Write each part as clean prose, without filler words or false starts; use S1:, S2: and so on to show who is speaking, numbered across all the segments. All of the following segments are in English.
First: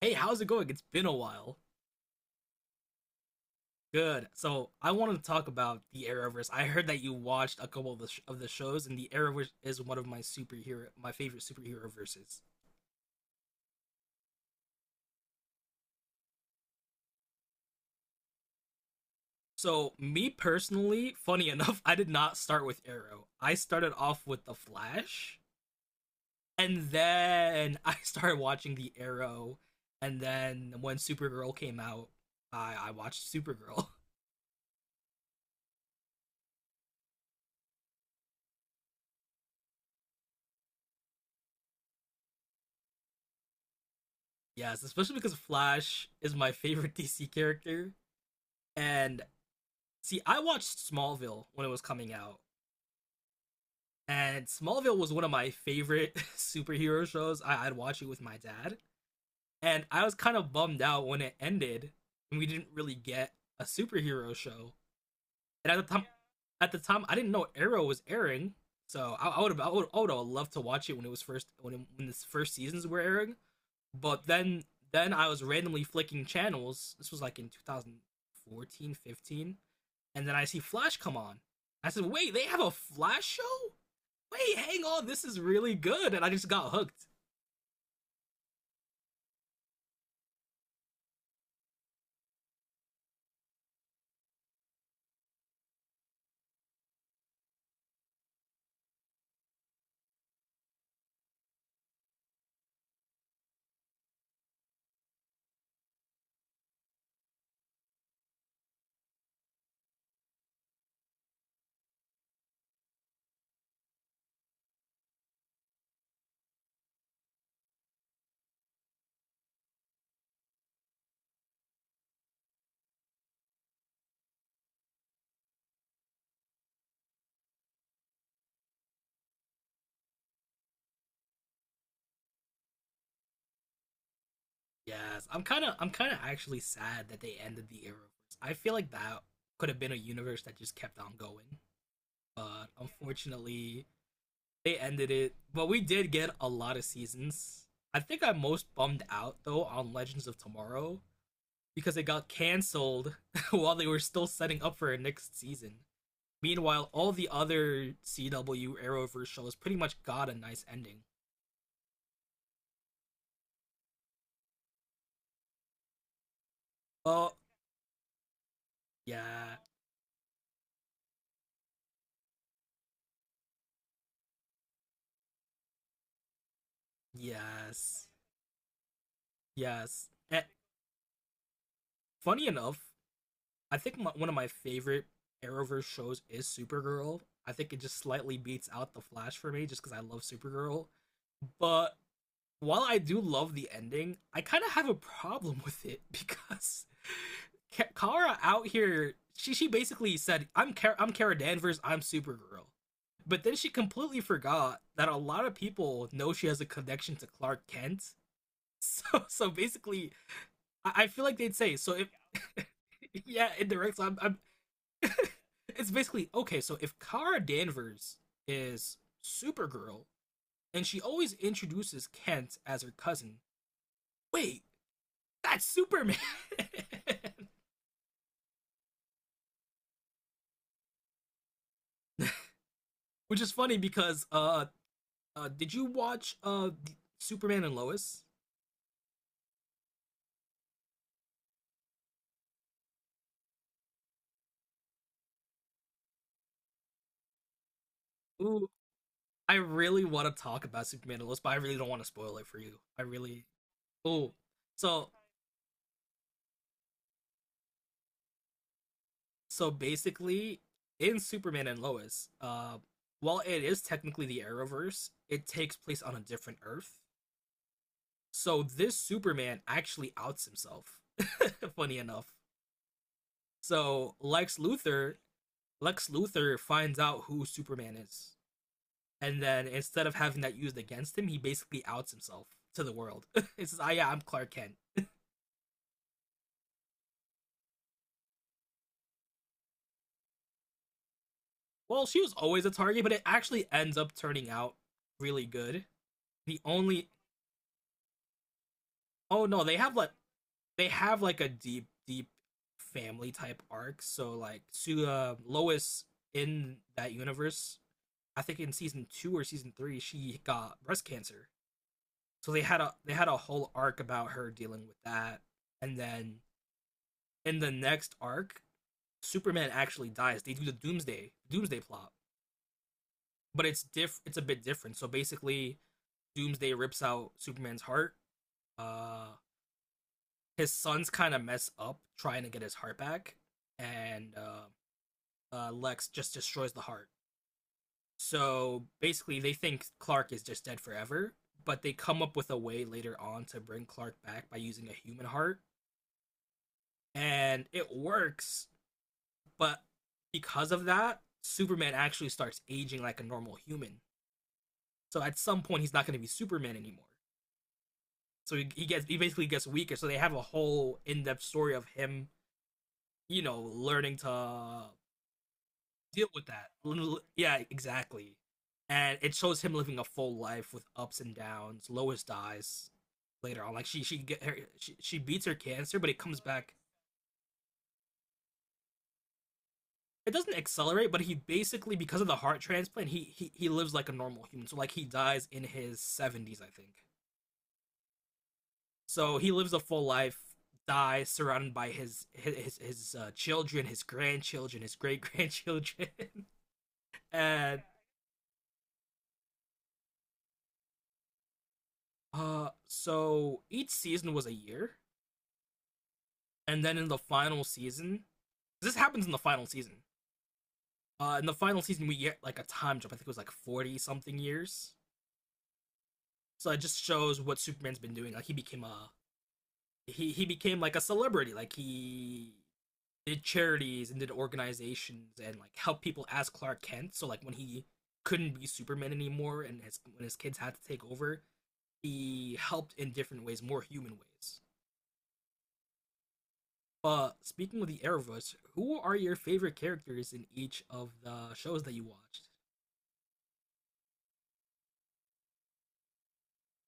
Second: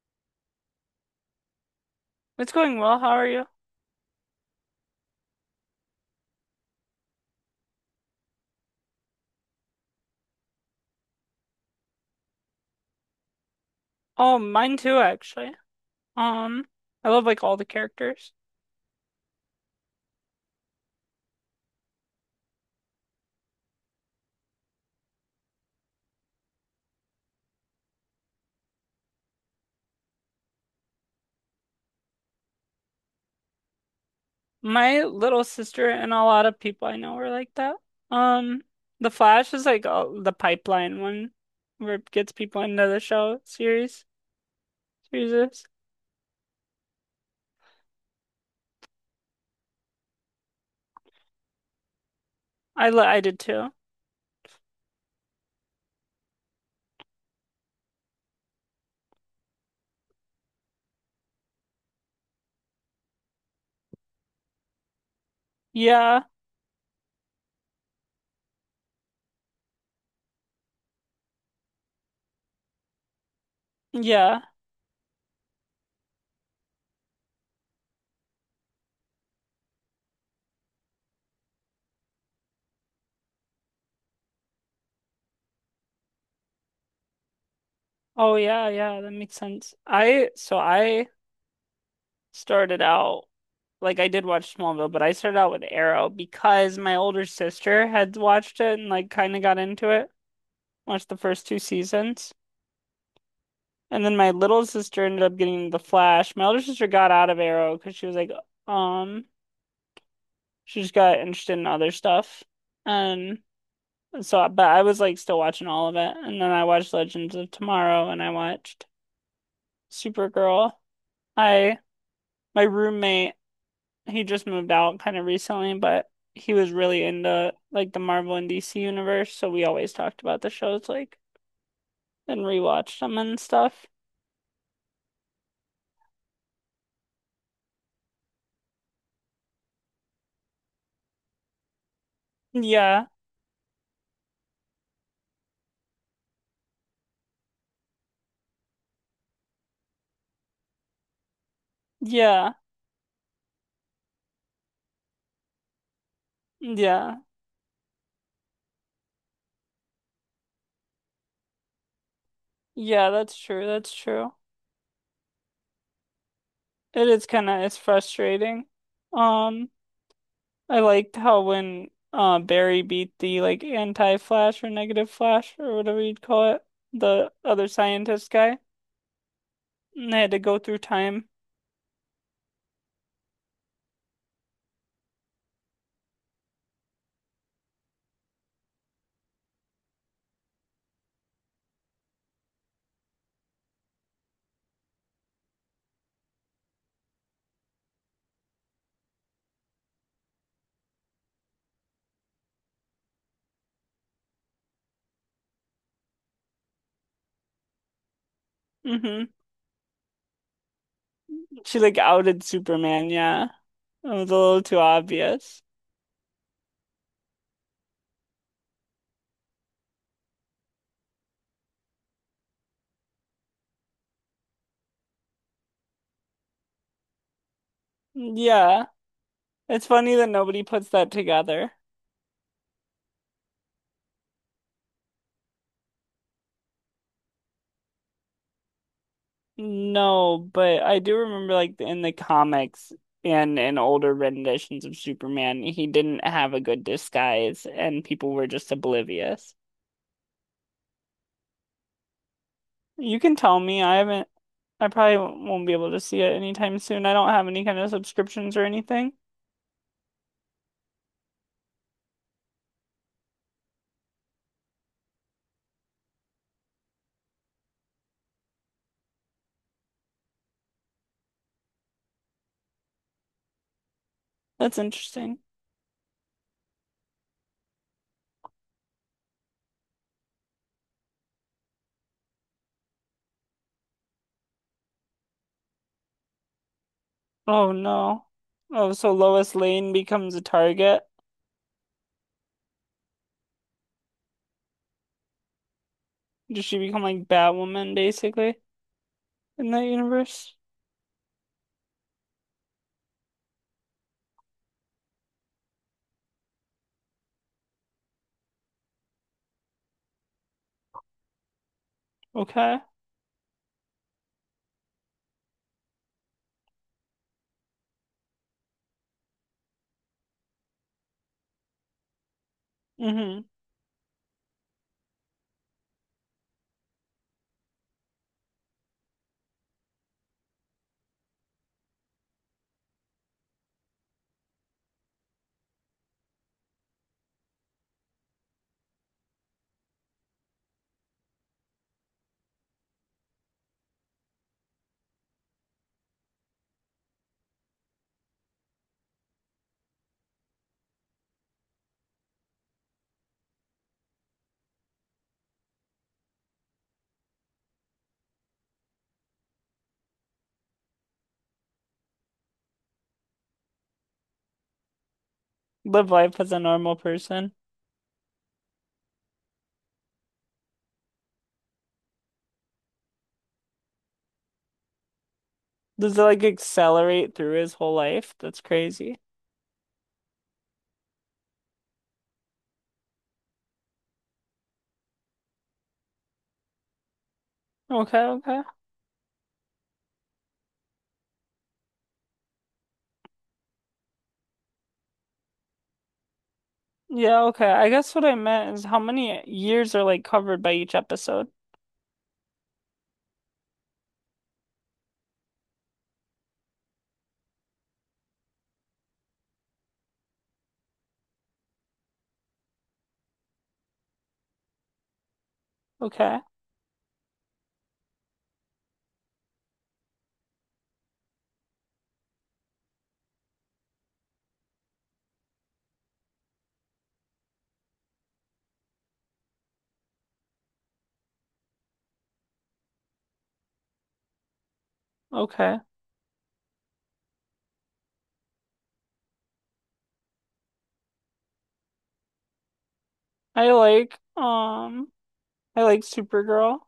S1: Hey, how's it going? It's been a while.
S2: It's going well. How are you?
S1: Good. So I wanted to talk about the Arrowverse. I heard that you watched a couple of the shows, and the Arrowverse is one of my my favorite superhero verses.
S2: Oh, mine too, actually. Um, I love like all the characters.
S1: So me personally, funny enough, I did not start with Arrow. I started off with the Flash, and then I started watching the Arrow, and then when Supergirl came out, I watched Supergirl.
S2: My little sister and a lot of people I know are like that. Um, The Flash is like the pipeline one where it gets people into the show series.
S1: Yes, especially
S2: Series.
S1: because
S2: Is.
S1: Flash is my favorite DC character, and see, I watched Smallville when it was coming out,
S2: I did too.
S1: and Smallville was one of my favorite superhero shows. I'd watch it with my dad, and I was kind of bummed out when it ended, and we didn't really get a superhero show. And
S2: Yeah.
S1: at the time, I didn't know Arrow was airing, so I would have loved to watch it when it was first when it, when the first seasons were airing. But
S2: Yeah.
S1: then I was randomly flicking channels. This was like in 2014, 15, and then I see Flash come on. I said, "Wait, they have a Flash show? Wait, hang on, this is really good." And I just got hooked.
S2: Oh yeah, yeah, that makes sense. I so I started out like I did watch Smallville, but I started out with Arrow because my older sister had watched it and like kind of got into it. Watched the first two seasons. And then my little sister ended up getting The Flash. My older sister got out of Arrow because she was like, um, she just got interested in other stuff. And so, but I was like still watching all of it. And then I watched Legends of Tomorrow and I watched Supergirl. I, my roommate, he just moved out kind of recently, but he was really into like the Marvel and DC universe. So we always talked about the shows like and rewatched them and stuff.
S1: Yes, I'm kind of actually sad that they ended the Arrowverse. I feel like that could have been a universe that just kept on going, but
S2: Yeah.
S1: unfortunately, they ended it. But we did get a lot of seasons. I think I'm most bummed out though on Legends of Tomorrow because it got
S2: Yeah.
S1: canceled while they were still setting up for a next season. Meanwhile, all
S2: Yeah.
S1: the other CW Arrowverse shows pretty much got a nice ending.
S2: Yeah, that's true. That's true. It is
S1: Oh,
S2: it's frustrating.
S1: yeah,
S2: Um, I liked how when Barry beat the like anti-Flash or negative Flash or whatever you'd call it, the other
S1: yes,
S2: scientist guy,
S1: yes.
S2: and they had to
S1: And
S2: go through time.
S1: funny enough, I think one of my favorite Arrowverse shows is Supergirl. I think it just slightly beats out The Flash for me just because I love Supergirl. But while I do love the ending, I kind of have a problem with it because Kara out here, she basically said, "I'm Kara, I'm Kara Danvers, I'm Supergirl," but then she completely forgot that a lot of people know she has a connection to Clark Kent. So
S2: Hmm.
S1: so basically, I feel like they'd say
S2: She
S1: so.
S2: like
S1: If
S2: outed Superman. Yeah,
S1: Yeah, indirects.
S2: it was a
S1: I'm
S2: little too obvious.
S1: it's basically okay. So if Kara Danvers is Supergirl, and she always introduces Kent as her cousin. Wait, that's Superman.
S2: Yeah, it's funny that nobody puts that together.
S1: Which is funny because did you watch Superman and Lois?
S2: No, but I do remember like in the comics and in older renditions of Superman, he didn't have a good disguise and people were
S1: Ooh,
S2: just
S1: I
S2: oblivious.
S1: really want to talk about Superman and Lois, but I really don't want to spoil it for you. I
S2: You can
S1: really.
S2: tell me, I haven't,
S1: Ooh,
S2: I
S1: so
S2: probably won't be able to see it anytime soon. I don't have any kind of subscriptions or anything.
S1: so basically, in Superman and Lois, while it is technically the Arrowverse, it takes place on a different Earth. So this Superman actually outs himself. Funny enough. So
S2: That's interesting.
S1: Lex Luthor finds out who Superman is, and then instead of having that used against him, he basically outs himself to the world. He says, "Ah, yeah, I'm Clark Kent."
S2: Oh no. Oh, so Lois Lane becomes a target.
S1: Well, she was always a target, but it actually ends up turning out really good. The
S2: Does she become
S1: only
S2: like Batwoman basically
S1: oh no,
S2: in that universe?
S1: they have like a deep, deep family type arc. So like to Lois in that universe, I think in season two or season three, she got breast cancer. So
S2: Okay.
S1: they had a whole arc about her dealing with that, and then in the next arc, Superman actually dies. They do the Doomsday plot,
S2: Mm-hmm.
S1: but it's a bit different. So basically, Doomsday rips out Superman's heart. Uh, his sons kind of mess up trying to get his heart back, and Lex just destroys the heart. So basically, they think Clark is just dead forever, but they come up with a way later on to bring Clark back by using a human heart, and it works. But because of that, Superman actually starts aging like a normal human. So at some point, he's not going to be Superman anymore. So he basically gets weaker. So they have a whole in depth story of him, you know, learning to
S2: Live
S1: deal
S2: life
S1: with
S2: as a
S1: that.
S2: normal person.
S1: Yeah, exactly. And it shows him living a full life with ups and downs. Lois dies later on. Like she beats her cancer, but
S2: Does
S1: it
S2: it
S1: comes
S2: like
S1: back.
S2: accelerate through his whole life? That's crazy.
S1: It doesn't accelerate, but he basically because of the heart transplant, he lives like a normal human. So like he dies in his seventies, I think.
S2: Okay, okay.
S1: So he lives a full life, dies surrounded by his, children, his grandchildren, his great grandchildren,
S2: Yeah, okay.
S1: and
S2: I guess what I meant is how many years are like covered by each episode.
S1: so each season was a year, and then in the final season, this happens in the final season. In the final season, we get like a time jump. I think it was like 40 something years.
S2: Okay.
S1: So it just shows what Superman's been doing. Like he became like a celebrity. Like he did charities and did organizations and like helped people as Clark Kent. So like when he couldn't be Superman anymore and his when his kids had to take over, he helped in different ways, more human ways.
S2: Okay.
S1: But speaking of the Arrowverse, who are your favorite characters in each of the shows that you watched?
S2: I like um I like Supergirl.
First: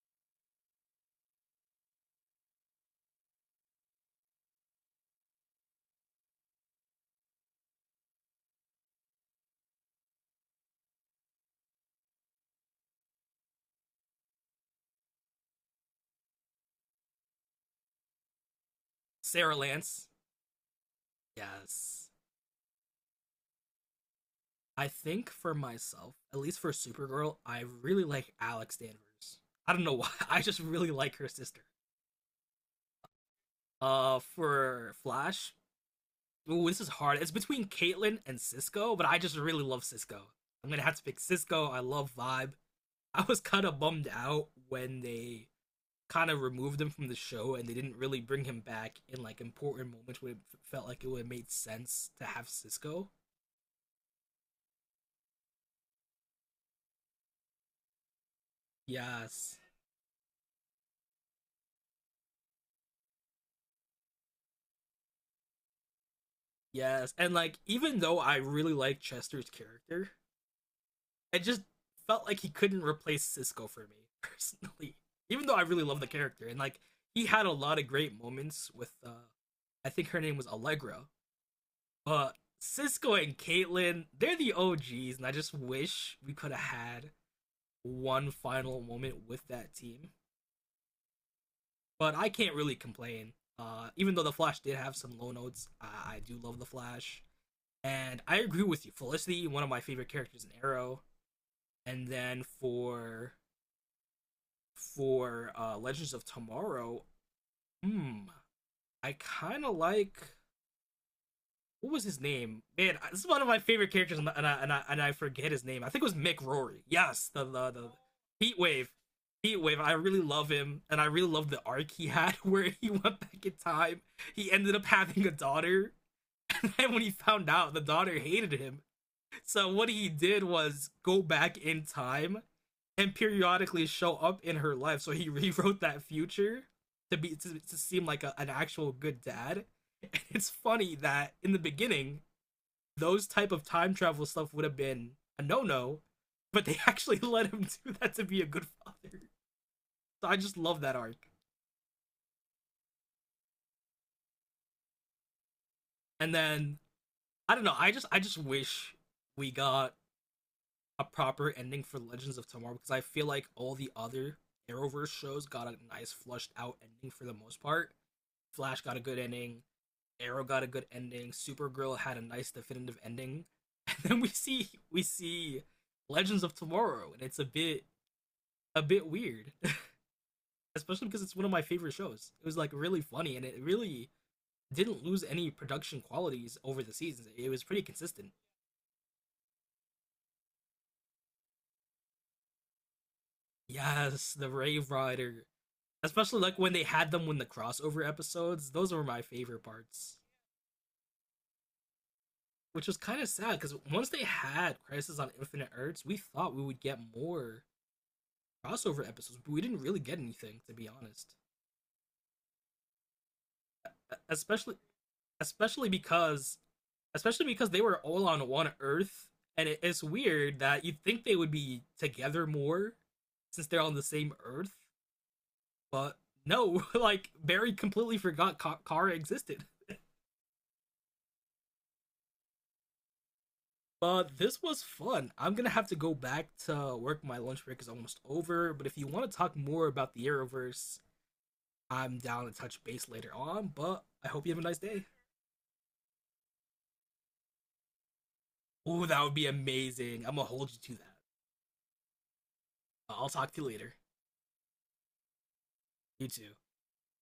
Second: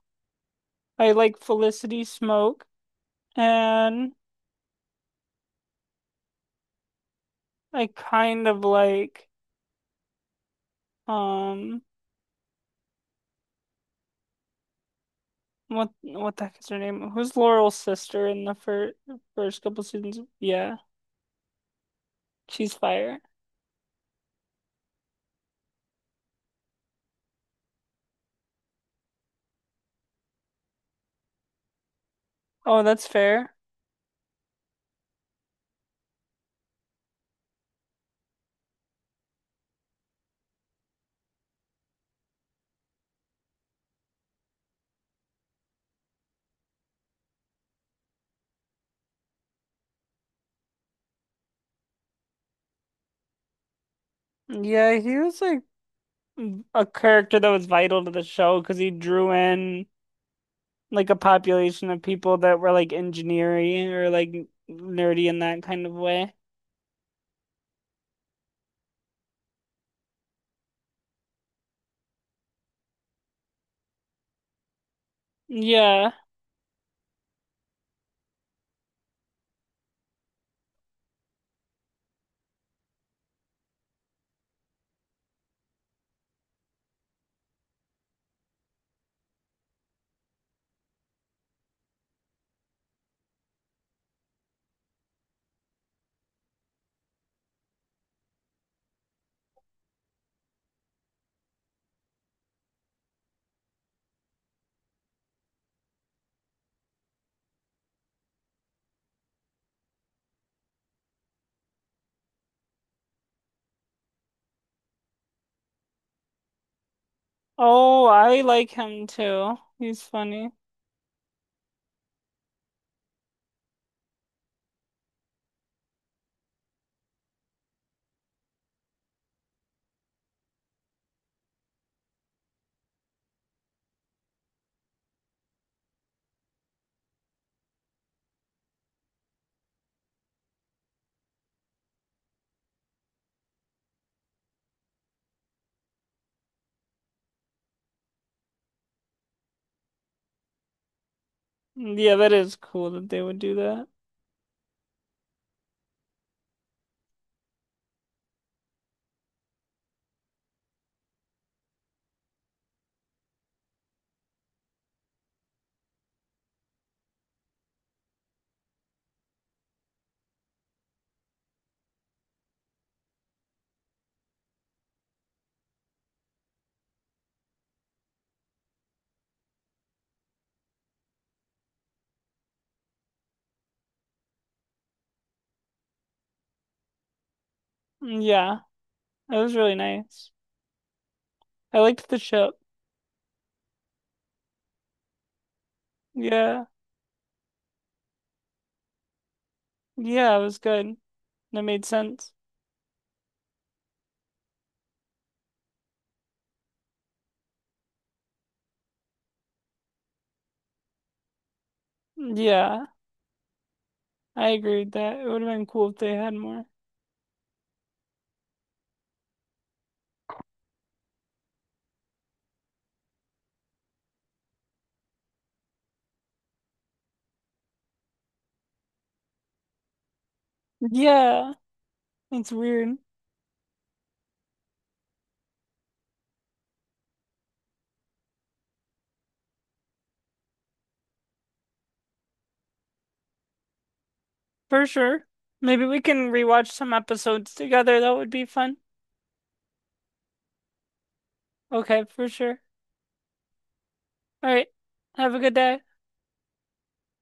S2: I like Felicity Smoke and I kind of like um what the heck is her name? Who's Laurel's sister in the
S1: Sarah
S2: first couple
S1: Lance,
S2: seasons? Yeah,
S1: yes.
S2: she's fire.
S1: I think for myself, at least for Supergirl, I really like Alex Danvers. I don't know why. I just really like her sister.
S2: Oh, that's fair.
S1: For Flash, ooh, this is hard. It's between Caitlyn and Cisco, but I just really love Cisco. I'm gonna have to pick Cisco. I love Vibe. I was kind of bummed out when they kind of removed him from the show and they didn't really bring him back in like important moments where it felt like it would have made sense to have Cisco.
S2: Yeah, he was like a character that was vital to the show because he drew
S1: Yes,
S2: in like a population of people that were like engineering or like nerdy in that kind of way.
S1: yes, and like even though I really like Chester's character, I just felt like he couldn't replace Cisco for me personally, even though I really love the
S2: Yeah.
S1: character and like he had a lot of great moments with. I think her name was Allegra, but Cisco and Caitlyn, they're the OGs, and I just wish we could have had one final moment with that team. But I can't really complain. Even though the Flash did have some low notes, I do love the Flash, and I agree with you. Felicity, one of my favorite characters in Arrow, and then for Legends of Tomorrow, hmm, I kind of like what was his name? Man, this is one of my favorite characters, forget his name. I think it was Mick Rory. Yes, the
S2: Oh, I
S1: Heat
S2: like
S1: Wave.
S2: him
S1: Heat
S2: too.
S1: Wave, I
S2: He's
S1: really love
S2: funny.
S1: him, and I really love the arc he had where he went back in time. He ended up having a daughter, and when he found out, the daughter hated him. So what he did was go back in time and periodically show up in her life. So he rewrote that future to to seem like an actual good dad. And it's funny that in the beginning, those type of time travel stuff would have been a no no, but they actually let him do that to be a good father. So I just love that arc.
S2: Yeah, that is cool that they would do that.
S1: And then I don't know. I just wish we got a proper ending for Legends of Tomorrow because I feel like all the other Arrowverse shows got a nice flushed out ending for the most part. Flash got a good ending. Arrow got a good ending. Supergirl had a nice definitive ending, and then we see Legends of Tomorrow, and it's a bit weird, especially because it's one of my favorite shows. It was like really funny, and it really didn't lose any production qualities over the seasons. It was pretty consistent.
S2: Yeah, it was really nice. I liked the ship.
S1: Yes, the Rave Rider, especially like
S2: Yeah.
S1: when the crossover episodes. Those were my favorite parts,
S2: Yeah, it was good. That made sense.
S1: which was kind of sad because once they had Crisis on Infinite Earths, we thought we would get more crossover episodes, but we didn't really get anything to be honest.
S2: Yeah,
S1: E,
S2: I
S1: Especially,
S2: agree with that. It would have been
S1: especially
S2: cool if they had more.
S1: especially because they were all on one Earth, and it's weird that you'd think they would be together more since they're on the same Earth, but no, like Barry completely forgot Kara existed.
S2: Yeah, it's weird.
S1: But this was fun. I'm gonna have to go back to work. My lunch break is almost over. But if you want to talk more about the Arrowverse, I'm down to touch base later on. But I hope you have a nice
S2: For
S1: day.
S2: sure. Maybe we can rewatch some episodes together. That would be fun.
S1: Ooh, that would be amazing. I'm gonna hold you to that.
S2: Okay, for sure.
S1: I'll talk to you later.
S2: All right. Have a good day.
S1: You too.